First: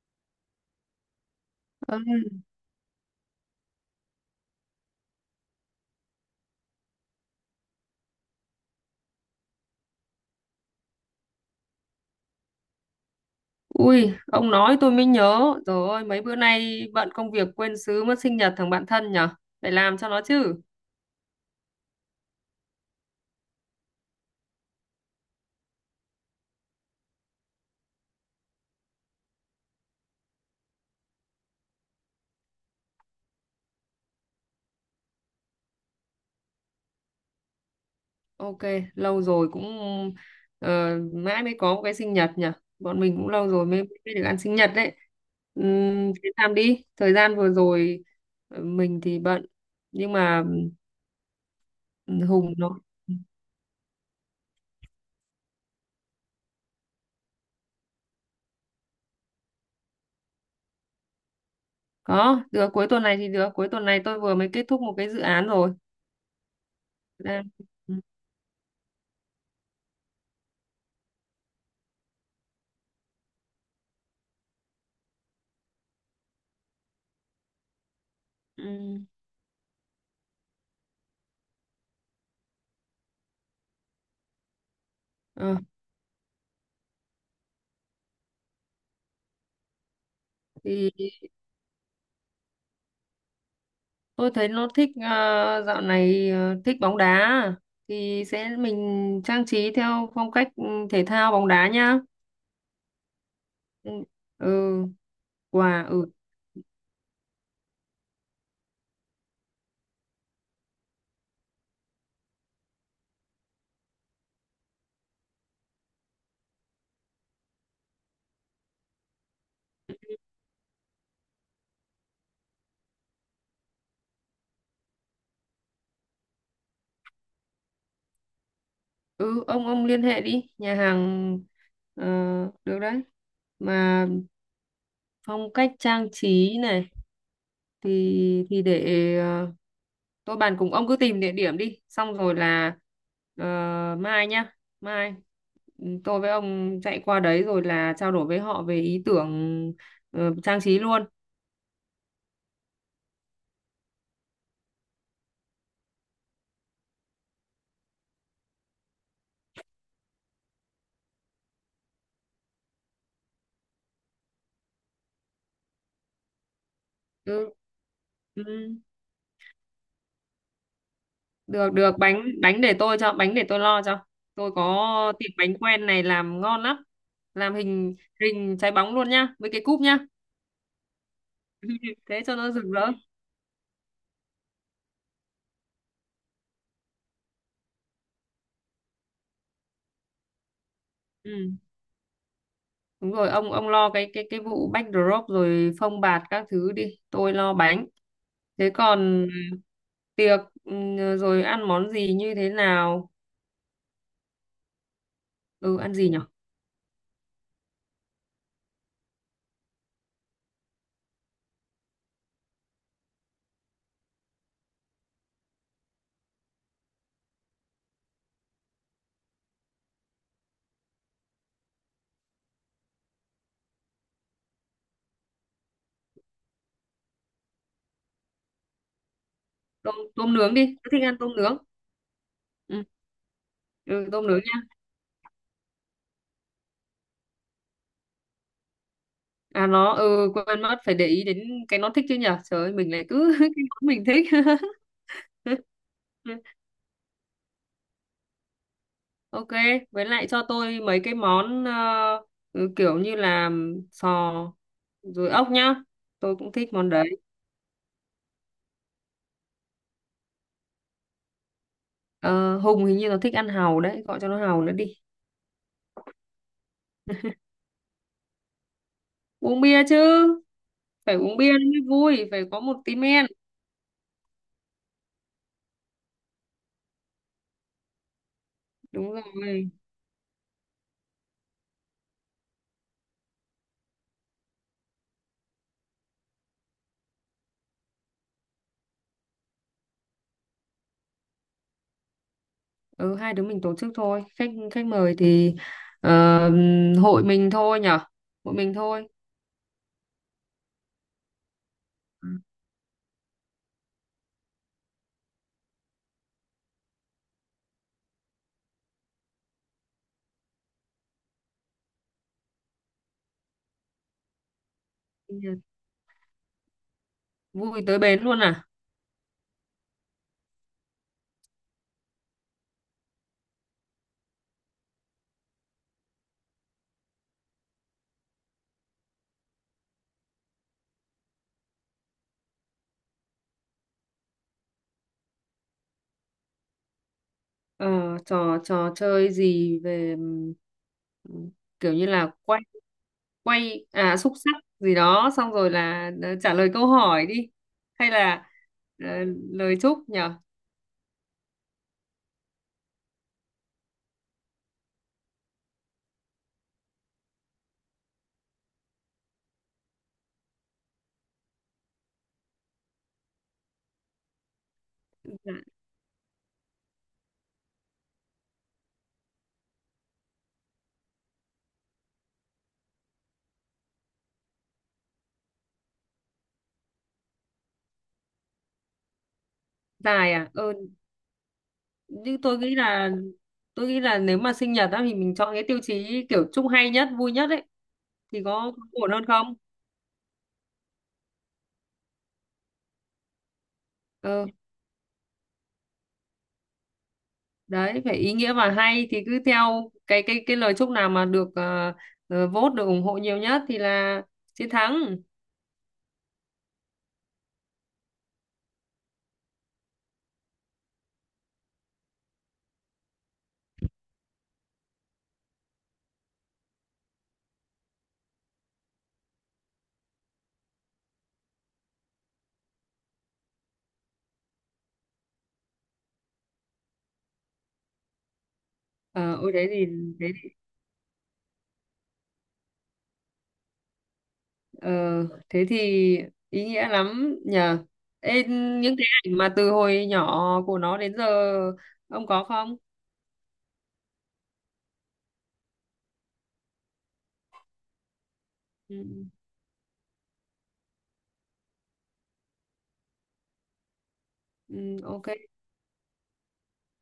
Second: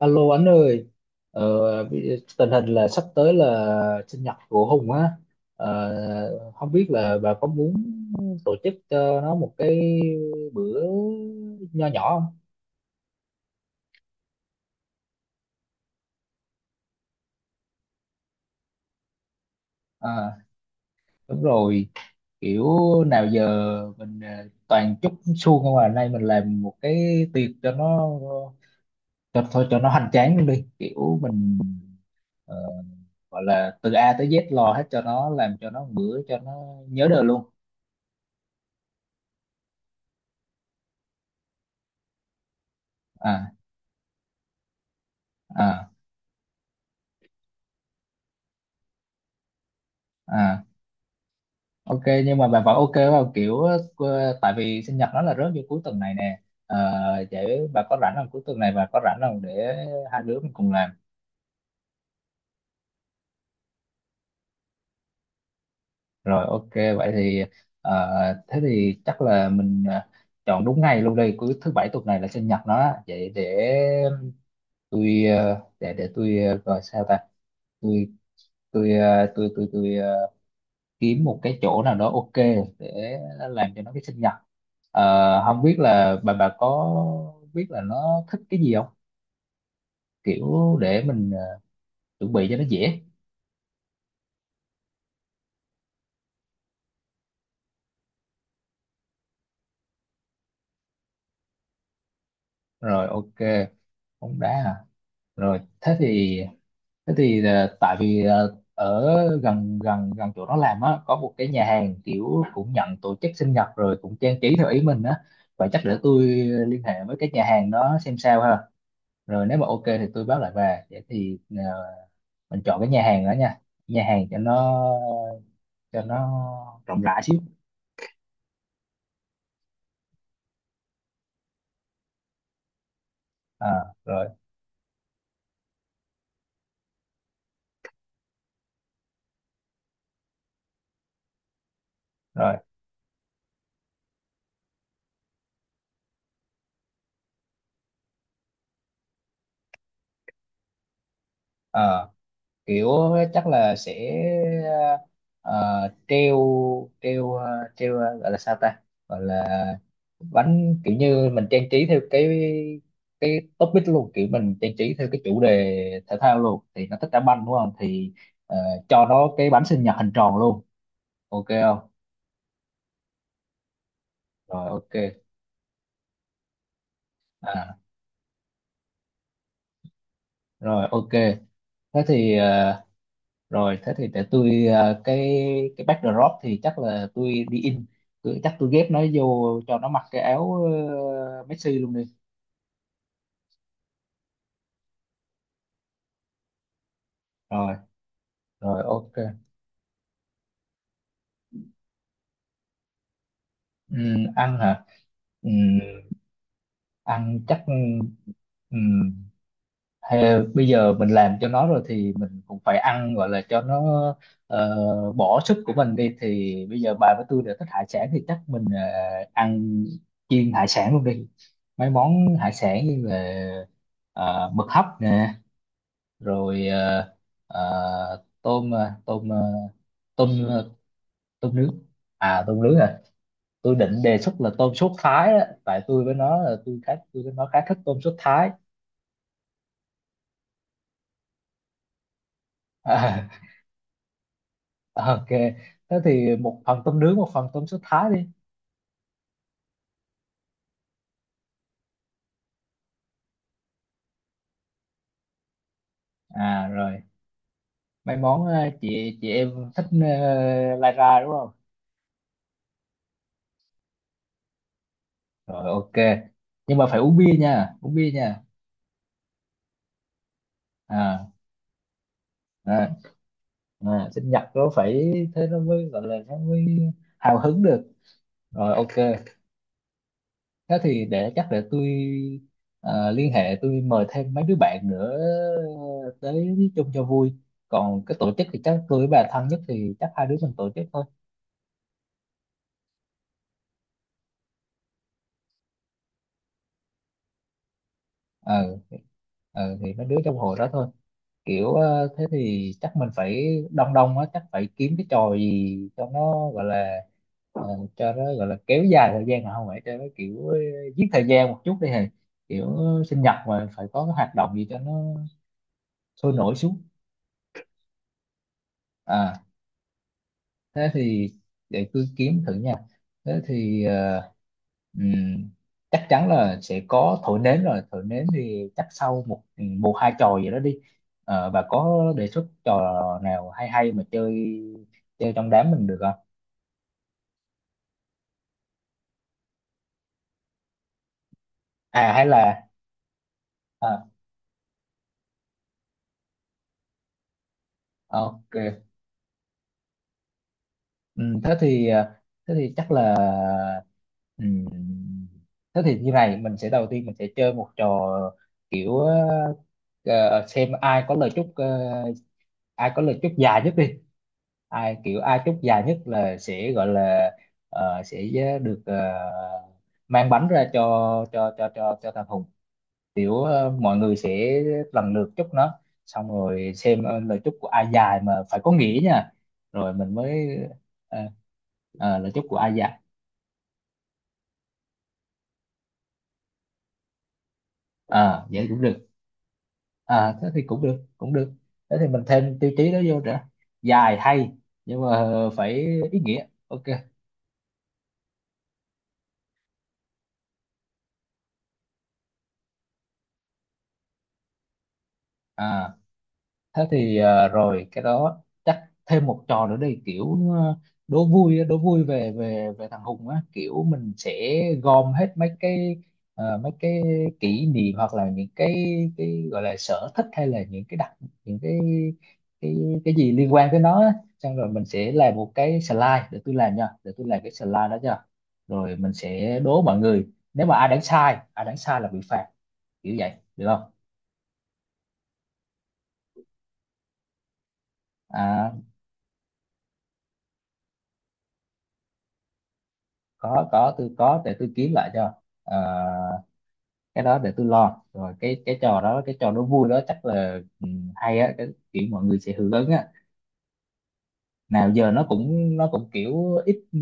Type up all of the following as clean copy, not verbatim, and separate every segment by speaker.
Speaker 1: Alo anh ơi,
Speaker 2: Ừ.
Speaker 1: tình hình là sắp tới là sinh nhật của Hùng á. Không biết là bà có muốn tổ chức cho nó một cái bữa nho nhỏ không?
Speaker 2: Ui, ông nói tôi mới nhớ. Trời ơi, mấy bữa nay bận công việc quên sứ mất sinh nhật thằng bạn thân nhở? Phải làm cho nó
Speaker 1: À,
Speaker 2: chứ.
Speaker 1: đúng rồi, kiểu nào giờ mình toàn chúc suông không à, nay mình làm một cái tiệc cho nó, cho thôi cho nó hoành tráng luôn đi, kiểu mình ờ, gọi là từ A tới Z lo hết cho nó, làm cho nó một bữa cho nó nhớ đời luôn.
Speaker 2: Ok, lâu rồi cũng mãi mới có một cái sinh nhật nhở. Bọn mình cũng lâu
Speaker 1: À,
Speaker 2: rồi mới được ăn sinh nhật đấy.
Speaker 1: à.
Speaker 2: Thế làm đi. Thời gian vừa rồi mình thì bận. Nhưng mà
Speaker 1: À, ok,
Speaker 2: ừ,
Speaker 1: nhưng mà
Speaker 2: Hùng
Speaker 1: bà vẫn
Speaker 2: nó
Speaker 1: ok vào kiểu tại vì sinh nhật nó là rớt vô cuối tuần này nè. Ờ, Vậy bà có rảnh không, cuối tuần này bà có rảnh không để hai đứa mình cùng làm?
Speaker 2: có, được cuối tuần này thì được. Cuối tuần này tôi vừa mới kết thúc một cái dự án rồi.
Speaker 1: Rồi ok, vậy thì
Speaker 2: Đang...
Speaker 1: ờ, thế thì chắc là mình chọn đúng ngày luôn đây, cuối thứ bảy tuần này là sinh nhật nó á. Vậy để tôi để tôi gọi sao ta, tôi tôi
Speaker 2: Ừ.
Speaker 1: tôi, kiếm một cái chỗ nào đó, ok, để làm cho nó cái sinh nhật.
Speaker 2: Ờ,
Speaker 1: Không biết là bà có biết là nó thích cái gì không, kiểu
Speaker 2: thì
Speaker 1: để mình chuẩn bị cho nó dễ.
Speaker 2: tôi thấy nó thích dạo này thích bóng đá thì sẽ mình trang trí theo phong cách thể thao bóng đá nhá.
Speaker 1: Rồi ok,
Speaker 2: Ừ,
Speaker 1: bóng đá à.
Speaker 2: ừ,
Speaker 1: Rồi
Speaker 2: quà.
Speaker 1: thế
Speaker 2: Ừ
Speaker 1: thì thế thì tại vì ở gần gần gần chỗ nó làm á, có một cái nhà hàng kiểu cũng nhận tổ chức sinh nhật rồi cũng trang trí theo ý mình á, và chắc để tôi liên hệ với cái nhà hàng đó xem sao ha. Rồi nếu mà ok thì tôi báo lại bà, vậy thì mình chọn cái nhà hàng đó nha, nhà hàng cho nó rộng rãi xíu.
Speaker 2: ừ ông liên hệ đi nhà hàng, ờ, được đấy.
Speaker 1: À,
Speaker 2: Mà
Speaker 1: rồi
Speaker 2: phong cách trang trí này thì để tôi bàn cùng ông cứ tìm địa điểm đi, xong rồi
Speaker 1: rồi.
Speaker 2: là ờ, mai nhá, mai tôi với ông chạy qua đấy rồi là trao đổi với họ về ý tưởng trang trí luôn.
Speaker 1: Ờ, Kiểu chắc là sẽ ờ, treo treo ờ, treo ờ, gọi là sao ta, gọi là bánh, kiểu như mình trang trí theo cái topic luôn, kiểu mình trang trí theo cái chủ đề thể thao luôn, thì nó thích đá banh
Speaker 2: Ừ,
Speaker 1: đúng không, thì
Speaker 2: ừ.
Speaker 1: ờ, cho nó cái bánh sinh nhật hình tròn luôn, ok
Speaker 2: được
Speaker 1: không?
Speaker 2: được bánh bánh để tôi cho, bánh để tôi lo cho. Tôi
Speaker 1: Rồi ok.
Speaker 2: có tiệm bánh quen này làm ngon lắm, làm
Speaker 1: À,
Speaker 2: hình hình trái bóng luôn nhá với cái cúp nhá.
Speaker 1: rồi ok. Thế
Speaker 2: Thế
Speaker 1: thì
Speaker 2: cho nó rực rỡ.
Speaker 1: rồi thế thì để tôi cái backdrop thì chắc là tôi đi in, tôi, chắc tôi ghép nó vô cho nó mặc cái áo
Speaker 2: Ừ.
Speaker 1: Messi luôn đi.
Speaker 2: Đúng rồi, ông lo cái cái vụ backdrop rồi phông bạt các thứ đi, tôi lo
Speaker 1: Rồi
Speaker 2: bánh. Thế
Speaker 1: rồi, ok.
Speaker 2: còn tiệc, rồi ăn món gì như thế nào?
Speaker 1: Ăn hả?
Speaker 2: Ừ
Speaker 1: Ừm,
Speaker 2: Ăn gì nhở?
Speaker 1: ăn chắc. ừm, Hay bây giờ mình làm cho nó rồi thì mình cũng phải ăn gọi là cho nó ờ, bỏ sức của mình đi, thì bây giờ bà với tôi đều thích hải sản thì chắc mình ăn chiên hải sản luôn đi. Mấy món hải sản như là mực hấp nè, rồi ờ, tôm ờ, tôm ờ,
Speaker 2: tôm
Speaker 1: tôm
Speaker 2: tôm nướng
Speaker 1: ờ,
Speaker 2: đi, tôi thích ăn tôm
Speaker 1: tôm
Speaker 2: nướng.
Speaker 1: nướng. À tôm nướng
Speaker 2: Ừ,
Speaker 1: à? Tôi định
Speaker 2: ừ,
Speaker 1: đề
Speaker 2: tôm
Speaker 1: xuất
Speaker 2: nướng.
Speaker 1: là tôm sốt Thái á, tại tôi với nó khá thích tôm sốt Thái.
Speaker 2: À nó, quên mất phải để ý đến cái nó thích chứ nhở. Trời ơi, mình lại cứ cái món mình thích.
Speaker 1: Ok, thế thì một phần tôm nướng, một phần tôm sốt thái đi.
Speaker 2: Ok, với lại cho tôi mấy cái món kiểu như là sò rồi ốc nhá. Tôi cũng
Speaker 1: À
Speaker 2: thích món
Speaker 1: rồi,
Speaker 2: đấy.
Speaker 1: mấy món chị em thích lai ra đúng không?
Speaker 2: Ờ, Hùng hình như nó thích ăn hàu đấy, gọi cho nó hàu nữa đi.
Speaker 1: Rồi ok, nhưng mà phải uống bia nha, uống bia nha.
Speaker 2: Uống bia chứ, phải
Speaker 1: À,
Speaker 2: uống bia nó mới vui, phải có một
Speaker 1: à.
Speaker 2: tí men.
Speaker 1: À, sinh nhật nó phải thế, nó mới gọi là, nó mới hào hứng được. Rồi
Speaker 2: Đúng
Speaker 1: ok,
Speaker 2: rồi.
Speaker 1: thế thì để chắc để tôi liên hệ, tôi mời thêm mấy đứa bạn nữa tới chung cho vui, còn cái tổ chức thì chắc tôi với bà thân nhất thì chắc hai đứa mình tổ chức thôi.
Speaker 2: Ừ, hai đứa mình tổ chức thôi. Khách khách mời thì ờ, hội mình thôi nhở. Hội mình
Speaker 1: ờ thì-
Speaker 2: thôi.
Speaker 1: thì mấy đứa trong hội đó thôi, kiểu thế thì chắc mình phải đông đông á, chắc phải kiếm cái trò gì cho nó gọi là ờ, cho nó gọi là kéo dài thời gian, mà không phải cho nó kiểu giết thời gian một chút đi hề, kiểu sinh nhật mà phải có cái hoạt động gì cho nó
Speaker 2: Ừ.
Speaker 1: sôi nổi xuống.
Speaker 2: Vui tới bến luôn à?
Speaker 1: À, thế thì để cứ kiếm thử nha. Thế thì ừm, chắc chắn là sẽ có thổi nến, rồi thổi nến thì chắc sau một hai trò gì đó đi. Bà có đề xuất trò nào hay hay mà chơi chơi trong đám mình được không?
Speaker 2: Ờ, trò trò chơi gì về, ừm, kiểu như
Speaker 1: À hay
Speaker 2: là quay,
Speaker 1: là,
Speaker 2: quay
Speaker 1: à,
Speaker 2: à, xúc xắc gì đó, xong rồi là trả lời câu hỏi đi, hay là
Speaker 1: ok.
Speaker 2: ờ, lời chúc nhở?
Speaker 1: Ừ, thế thì à, thế thì chắc là ừ, thế thì như này mình sẽ, đầu tiên mình sẽ chơi một trò kiểu xem ai có lời chúc, ai có lời chúc dài nhất đi, ai kiểu ai
Speaker 2: Dạ,
Speaker 1: chúc dài nhất là sẽ gọi là sẽ được mang bánh ra cho thằng Hùng, kiểu mọi người sẽ lần lượt chúc nó, xong rồi xem lời chúc của ai dài mà phải có nghĩa nha, rồi mình
Speaker 2: dài à,
Speaker 1: mới ờ, lời
Speaker 2: nhưng
Speaker 1: chúc của ai dài.
Speaker 2: tôi nghĩ là nếu mà sinh nhật á thì mình chọn cái tiêu chí kiểu chúc hay nhất vui nhất ấy thì
Speaker 1: À vậy cũng
Speaker 2: có
Speaker 1: được,
Speaker 2: ổn hơn không?
Speaker 1: à thế thì cũng được cũng được, thế thì mình thêm tiêu chí đó vô nữa, dài
Speaker 2: Ừ.
Speaker 1: hay nhưng mà phải ý nghĩa, ok.
Speaker 2: Đấy phải ý nghĩa và hay, thì cứ theo cái cái lời chúc nào mà được vote, được ủng hộ nhiều nhất thì là chiến thắng.
Speaker 1: À thế thì rồi cái đó chắc thêm một trò nữa đi, kiểu đố vui á, đố vui về về về thằng Hùng á, kiểu mình sẽ gom hết mấy cái mấy cái kỷ niệm hoặc là những cái gọi là sở thích, hay là những cái đặc, những cái cái gì liên quan tới nó á. Xong rồi mình sẽ làm một cái slide, để tôi làm nha, để tôi làm cái slide đó nha, rồi mình
Speaker 2: Ờ ôi
Speaker 1: sẽ
Speaker 2: đấy
Speaker 1: đố
Speaker 2: thì
Speaker 1: mọi người,
Speaker 2: thế thì,
Speaker 1: nếu mà ai đánh sai là bị phạt, kiểu vậy được không?
Speaker 2: ờ, thế thì ý nghĩa lắm nhờ. Ê,
Speaker 1: À
Speaker 2: những cái ảnh mà từ hồi nhỏ của nó đến giờ ông có không?
Speaker 1: có tôi có, để tôi kiếm lại cho. Ờ, cái đó để tôi lo, rồi cái
Speaker 2: Ừ,
Speaker 1: trò đó, cái trò nó vui đó chắc là hay á, cái kiểu mọi người sẽ hưởng ứng á, nào
Speaker 2: ừ,
Speaker 1: giờ nó
Speaker 2: ok.
Speaker 1: cũng nó cũng kiểu ít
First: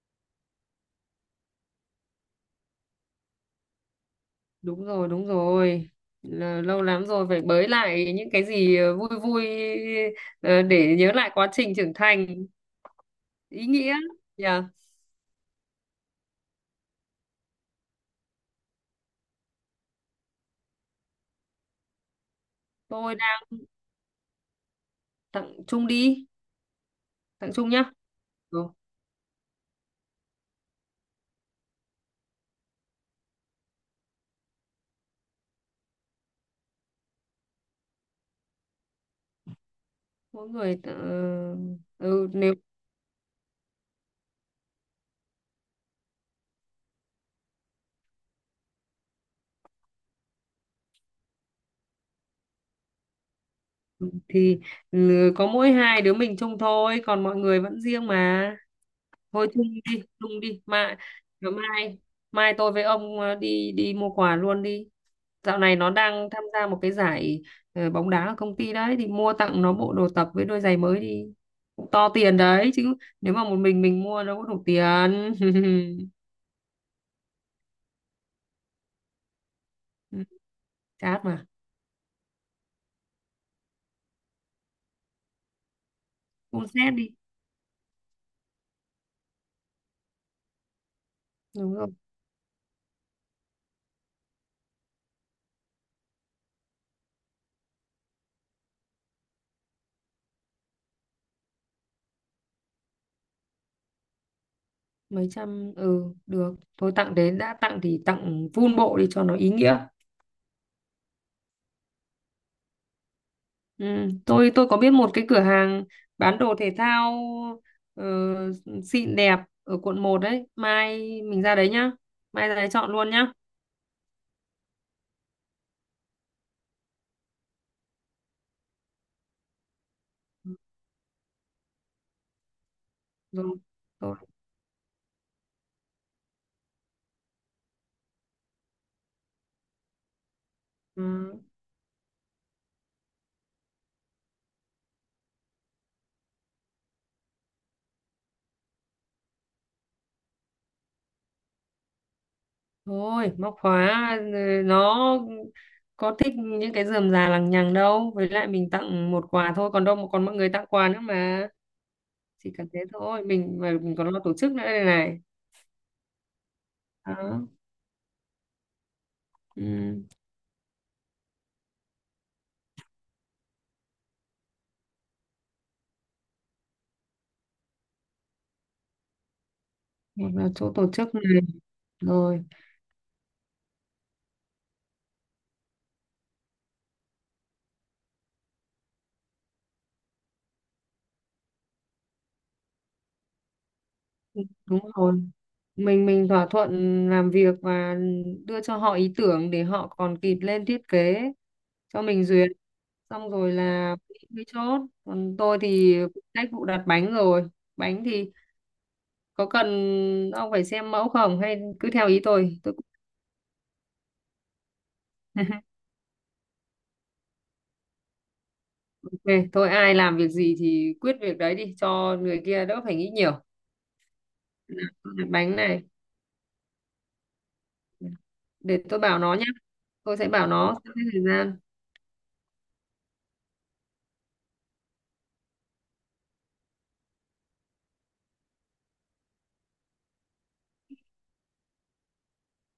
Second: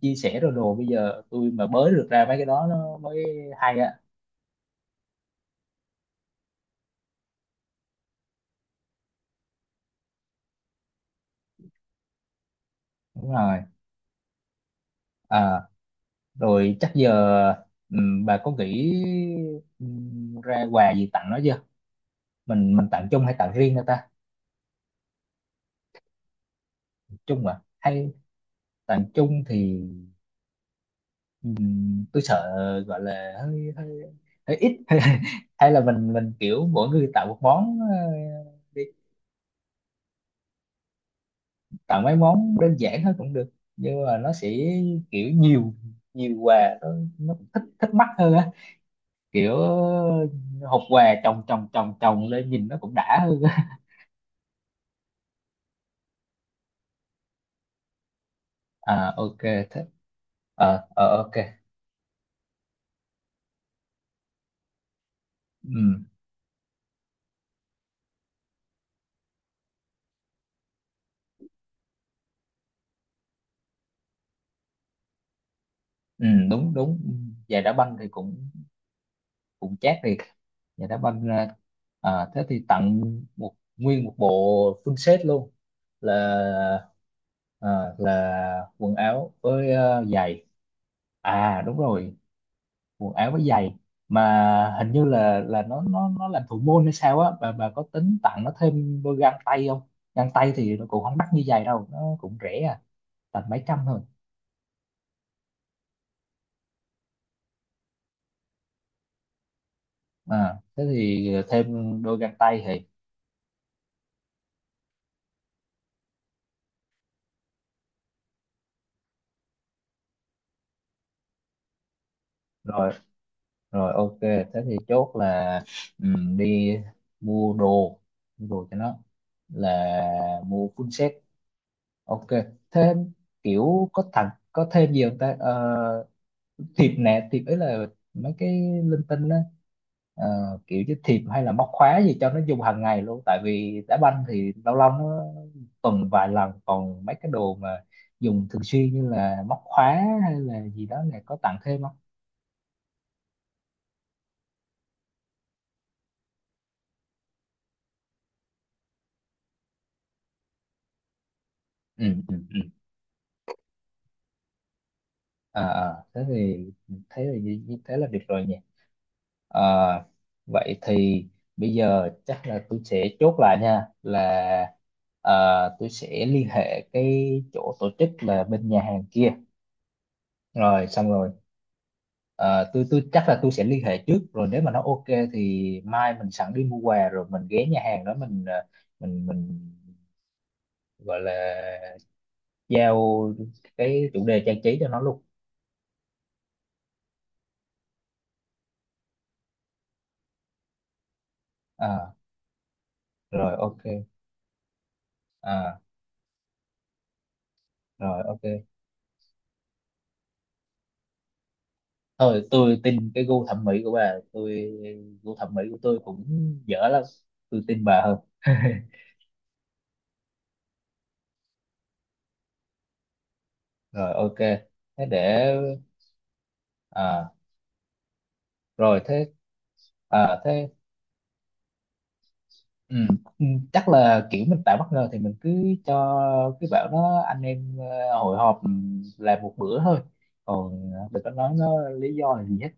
Speaker 1: chia sẻ rồi đồ, bây giờ tôi mà bới được ra mấy cái đó nó mới hay á.
Speaker 2: Đúng rồi đúng rồi, là lâu lắm rồi phải bới lại những cái gì vui vui, để nhớ lại quá trình trưởng thành,
Speaker 1: Đúng
Speaker 2: ý
Speaker 1: rồi.
Speaker 2: nghĩa nhờ.
Speaker 1: À rồi chắc giờ ừ, bà có nghĩ ừ, ra quà gì tặng nó chưa? Mình tặng
Speaker 2: Tôi
Speaker 1: chung hay tặng riêng cho ta?
Speaker 2: tặng chung đi,
Speaker 1: Chung
Speaker 2: tặng
Speaker 1: à,
Speaker 2: chung nhá.
Speaker 1: hay
Speaker 2: Ừ.
Speaker 1: tặng chung thì ừm, tôi sợ gọi là hơi hơi hơi ít, hay hay là mình kiểu mỗi người tạo một món đi,
Speaker 2: mỗi người tặng-
Speaker 1: tạo
Speaker 2: ờ,
Speaker 1: mấy
Speaker 2: ừ, Nếu
Speaker 1: món đơn giản thôi cũng được, nhưng mà nó sẽ kiểu nhiều nhiều quà, nó cũng thích thích mắt hơn á, kiểu hộp quà chồng chồng chồng chồng lên nhìn nó cũng đã hơn á.
Speaker 2: thì có mỗi hai đứa mình chung thôi, còn mọi người vẫn riêng mà.
Speaker 1: À ok,
Speaker 2: Thôi
Speaker 1: thế
Speaker 2: chung đi mà.
Speaker 1: ok.
Speaker 2: Mai mai tôi với ông đi đi mua quà luôn đi. Dạo này nó
Speaker 1: Ừ
Speaker 2: đang tham gia một cái giải bóng đá ở công ty đấy, thì mua tặng nó bộ đồ tập với đôi giày mới đi, cũng to tiền đấy chứ. Nếu mà một mình mua đâu có đủ tiền.
Speaker 1: ừ, đúng đúng. Giày đá banh thì cũng cũng chát thiệt.
Speaker 2: Ừ,
Speaker 1: Vậy đá
Speaker 2: chát
Speaker 1: banh
Speaker 2: mà,
Speaker 1: ra. À, thế thì tặng một nguyên một bộ full set luôn,
Speaker 2: cũng
Speaker 1: là
Speaker 2: xét đi.
Speaker 1: à, là quần áo với giày. À
Speaker 2: Đúng
Speaker 1: đúng
Speaker 2: rồi.
Speaker 1: rồi, quần áo với giày, mà hình như là nó làm thủ môn hay sao á, bà có tính tặng nó thêm đôi găng tay không? Găng tay thì nó cũng không đắt như giày đâu, nó cũng rẻ à, tầm mấy trăm thôi.
Speaker 2: Mấy trăm, ừ, được thôi, tặng đến, đã tặng thì tặng full bộ đi cho nó ý nghĩa.
Speaker 1: À thế thì thêm đôi găng tay thì,
Speaker 2: Ừ. tôi có biết một cái cửa hàng bán đồ thể thao ờ, xịn đẹp ở quận 1 đấy, mai mình ra đấy nhá. Mai ra đấy chọn
Speaker 1: rồi
Speaker 2: luôn nhá.
Speaker 1: rồi, ok, thế thì chốt là đi mua đồ mua đồ cho nó, là mua full set, ok, thêm
Speaker 2: Rồi,
Speaker 1: kiểu có
Speaker 2: rồi.
Speaker 1: tặng có thêm gì không ta. Ờ, thiệp nè, thiệp ấy là mấy cái linh tinh đó. Ờ, kiểu như thiệp
Speaker 2: Ừ.
Speaker 1: hay là móc khóa gì cho nó dùng hàng ngày luôn, tại vì đá banh thì lâu lâu nó tuần vài lần, còn mấy cái đồ mà dùng thường xuyên như là móc khóa hay là gì đó này, có tặng thêm không?
Speaker 2: Thôi, móc khóa, nó có thích những cái rườm rà lằng nhằng đâu, với lại mình tặng một quà thôi, còn đâu mà còn mọi người tặng quà nữa mà.
Speaker 1: Ừ, ừ,
Speaker 2: Chỉ cần thế thôi, mình mà mình còn lo tổ chức nữa đây này.
Speaker 1: à à, thế thì thấy là
Speaker 2: Đó.
Speaker 1: như như thế là được rồi nhỉ. À,
Speaker 2: Ừ.
Speaker 1: vậy thì bây giờ chắc là tôi sẽ chốt lại nha, là à, tôi sẽ liên hệ cái chỗ tổ chức là bên nhà hàng kia,
Speaker 2: Hoặc là chỗ
Speaker 1: rồi
Speaker 2: tổ
Speaker 1: xong
Speaker 2: chức này.
Speaker 1: rồi
Speaker 2: Rồi.
Speaker 1: à, tôi chắc là tôi sẽ liên hệ trước, rồi nếu mà nó ok thì mai mình sẵn đi mua quà, rồi mình ghé nhà hàng đó, mình à, mình gọi là giao cái chủ đề trang trí
Speaker 2: Đúng
Speaker 1: cho nó luôn.
Speaker 2: rồi, mình thỏa thuận làm việc và đưa cho họ ý tưởng để họ còn kịp lên thiết kế cho
Speaker 1: À,
Speaker 2: mình duyệt, xong rồi
Speaker 1: rồi ok.
Speaker 2: là mới chốt. Còn tôi
Speaker 1: À,
Speaker 2: thì phụ trách vụ đặt bánh. Rồi, bánh
Speaker 1: rồi
Speaker 2: thì
Speaker 1: ok.
Speaker 2: có cần ông phải xem mẫu không hay cứ theo ý
Speaker 1: Thôi
Speaker 2: tôi?
Speaker 1: tôi tin cái gu thẩm mỹ của bà, tôi gu thẩm mỹ của tôi cũng dở lắm, tôi tin bà hơn.
Speaker 2: Ok, tôi, ai làm việc gì thì quyết việc đấy đi cho người kia đỡ phải nghĩ nhiều.
Speaker 1: Rồi ok, thế
Speaker 2: Đặt
Speaker 1: để,
Speaker 2: bánh này,
Speaker 1: à
Speaker 2: để tôi
Speaker 1: rồi
Speaker 2: bảo
Speaker 1: thế,
Speaker 2: nó nhé. Tôi sẽ
Speaker 1: à
Speaker 2: bảo
Speaker 1: thế,
Speaker 2: nó sắp xếp thời gian.
Speaker 1: ừ, ừ, chắc là kiểu mình tạo bất ngờ thì mình cứ cho cái bảo nó anh em hội họp làm một bữa thôi, còn đừng có nói nó lý do là gì hết.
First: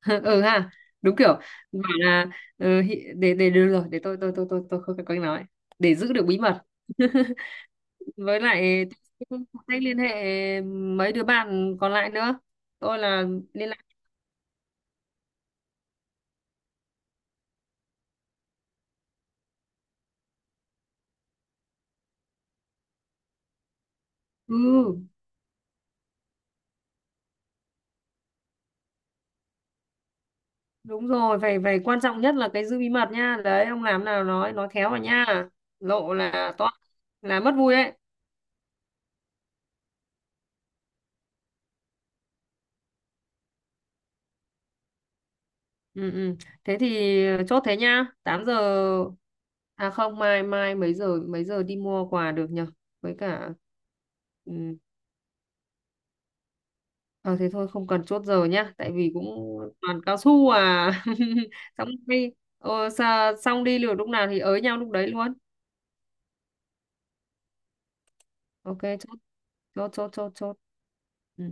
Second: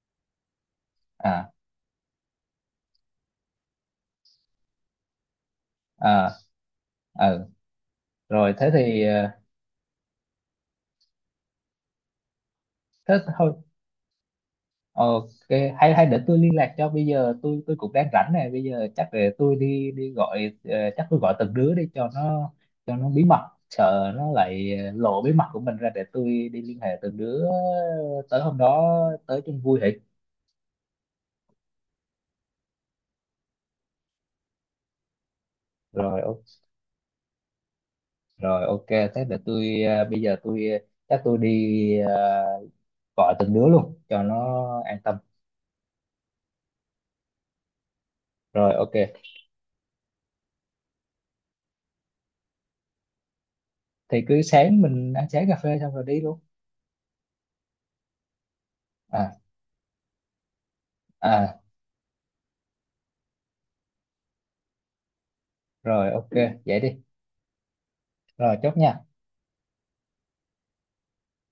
Speaker 2: Ừ ha, đúng kiểu,
Speaker 1: À,
Speaker 2: bảo là, để được rồi, để tôi không cần cách nói để giữ được
Speaker 1: à,
Speaker 2: bí mật.
Speaker 1: ừ,
Speaker 2: Với
Speaker 1: rồi thế
Speaker 2: lại
Speaker 1: thì
Speaker 2: tôi cũng không cách liên hệ mấy đứa bạn còn lại nữa, tôi
Speaker 1: thế
Speaker 2: là
Speaker 1: thôi,
Speaker 2: liên lạc.
Speaker 1: ok. Hay hay để tôi liên lạc cho, bây giờ tôi cũng đang rảnh này, bây giờ chắc để tôi đi đi gọi, chắc tôi gọi từng đứa đi cho nó, bí mật, sợ nó lại
Speaker 2: Ừ,
Speaker 1: lộ bí mật của mình ra, để tôi đi liên hệ từng đứa tới hôm đó, tới chung vui hỉ.
Speaker 2: đúng rồi, phải phải quan trọng nhất là cái giữ bí mật nha, đấy ông làm nào nói khéo vào nha, lộ
Speaker 1: Rồi ok,
Speaker 2: là to, là mất vui đấy.
Speaker 1: rồi ok, thế để tôi bây giờ tôi chắc tôi đi gọi từng đứa luôn cho nó an tâm.
Speaker 2: Ừ, ừ. Thế thì chốt thế nhá. 8 giờ,
Speaker 1: Rồi ok,
Speaker 2: à không, mai, mấy giờ đi mua quà được nhở? Với cả,
Speaker 1: thì cứ
Speaker 2: ừ.
Speaker 1: sáng mình ăn sáng cà phê xong rồi đi luôn.
Speaker 2: Ờ thế thôi, không cần chốt giờ nhá, tại vì cũng
Speaker 1: À,
Speaker 2: toàn cao su à.
Speaker 1: à,
Speaker 2: Xong đi. Ờ, xong đi, liệu lúc nào thì ới nhau lúc đấy luôn.
Speaker 1: rồi ok, vậy đi, rồi chốt
Speaker 2: Ok,
Speaker 1: nha.
Speaker 2: chốt, chốt chốt chốt chốt. Ừ.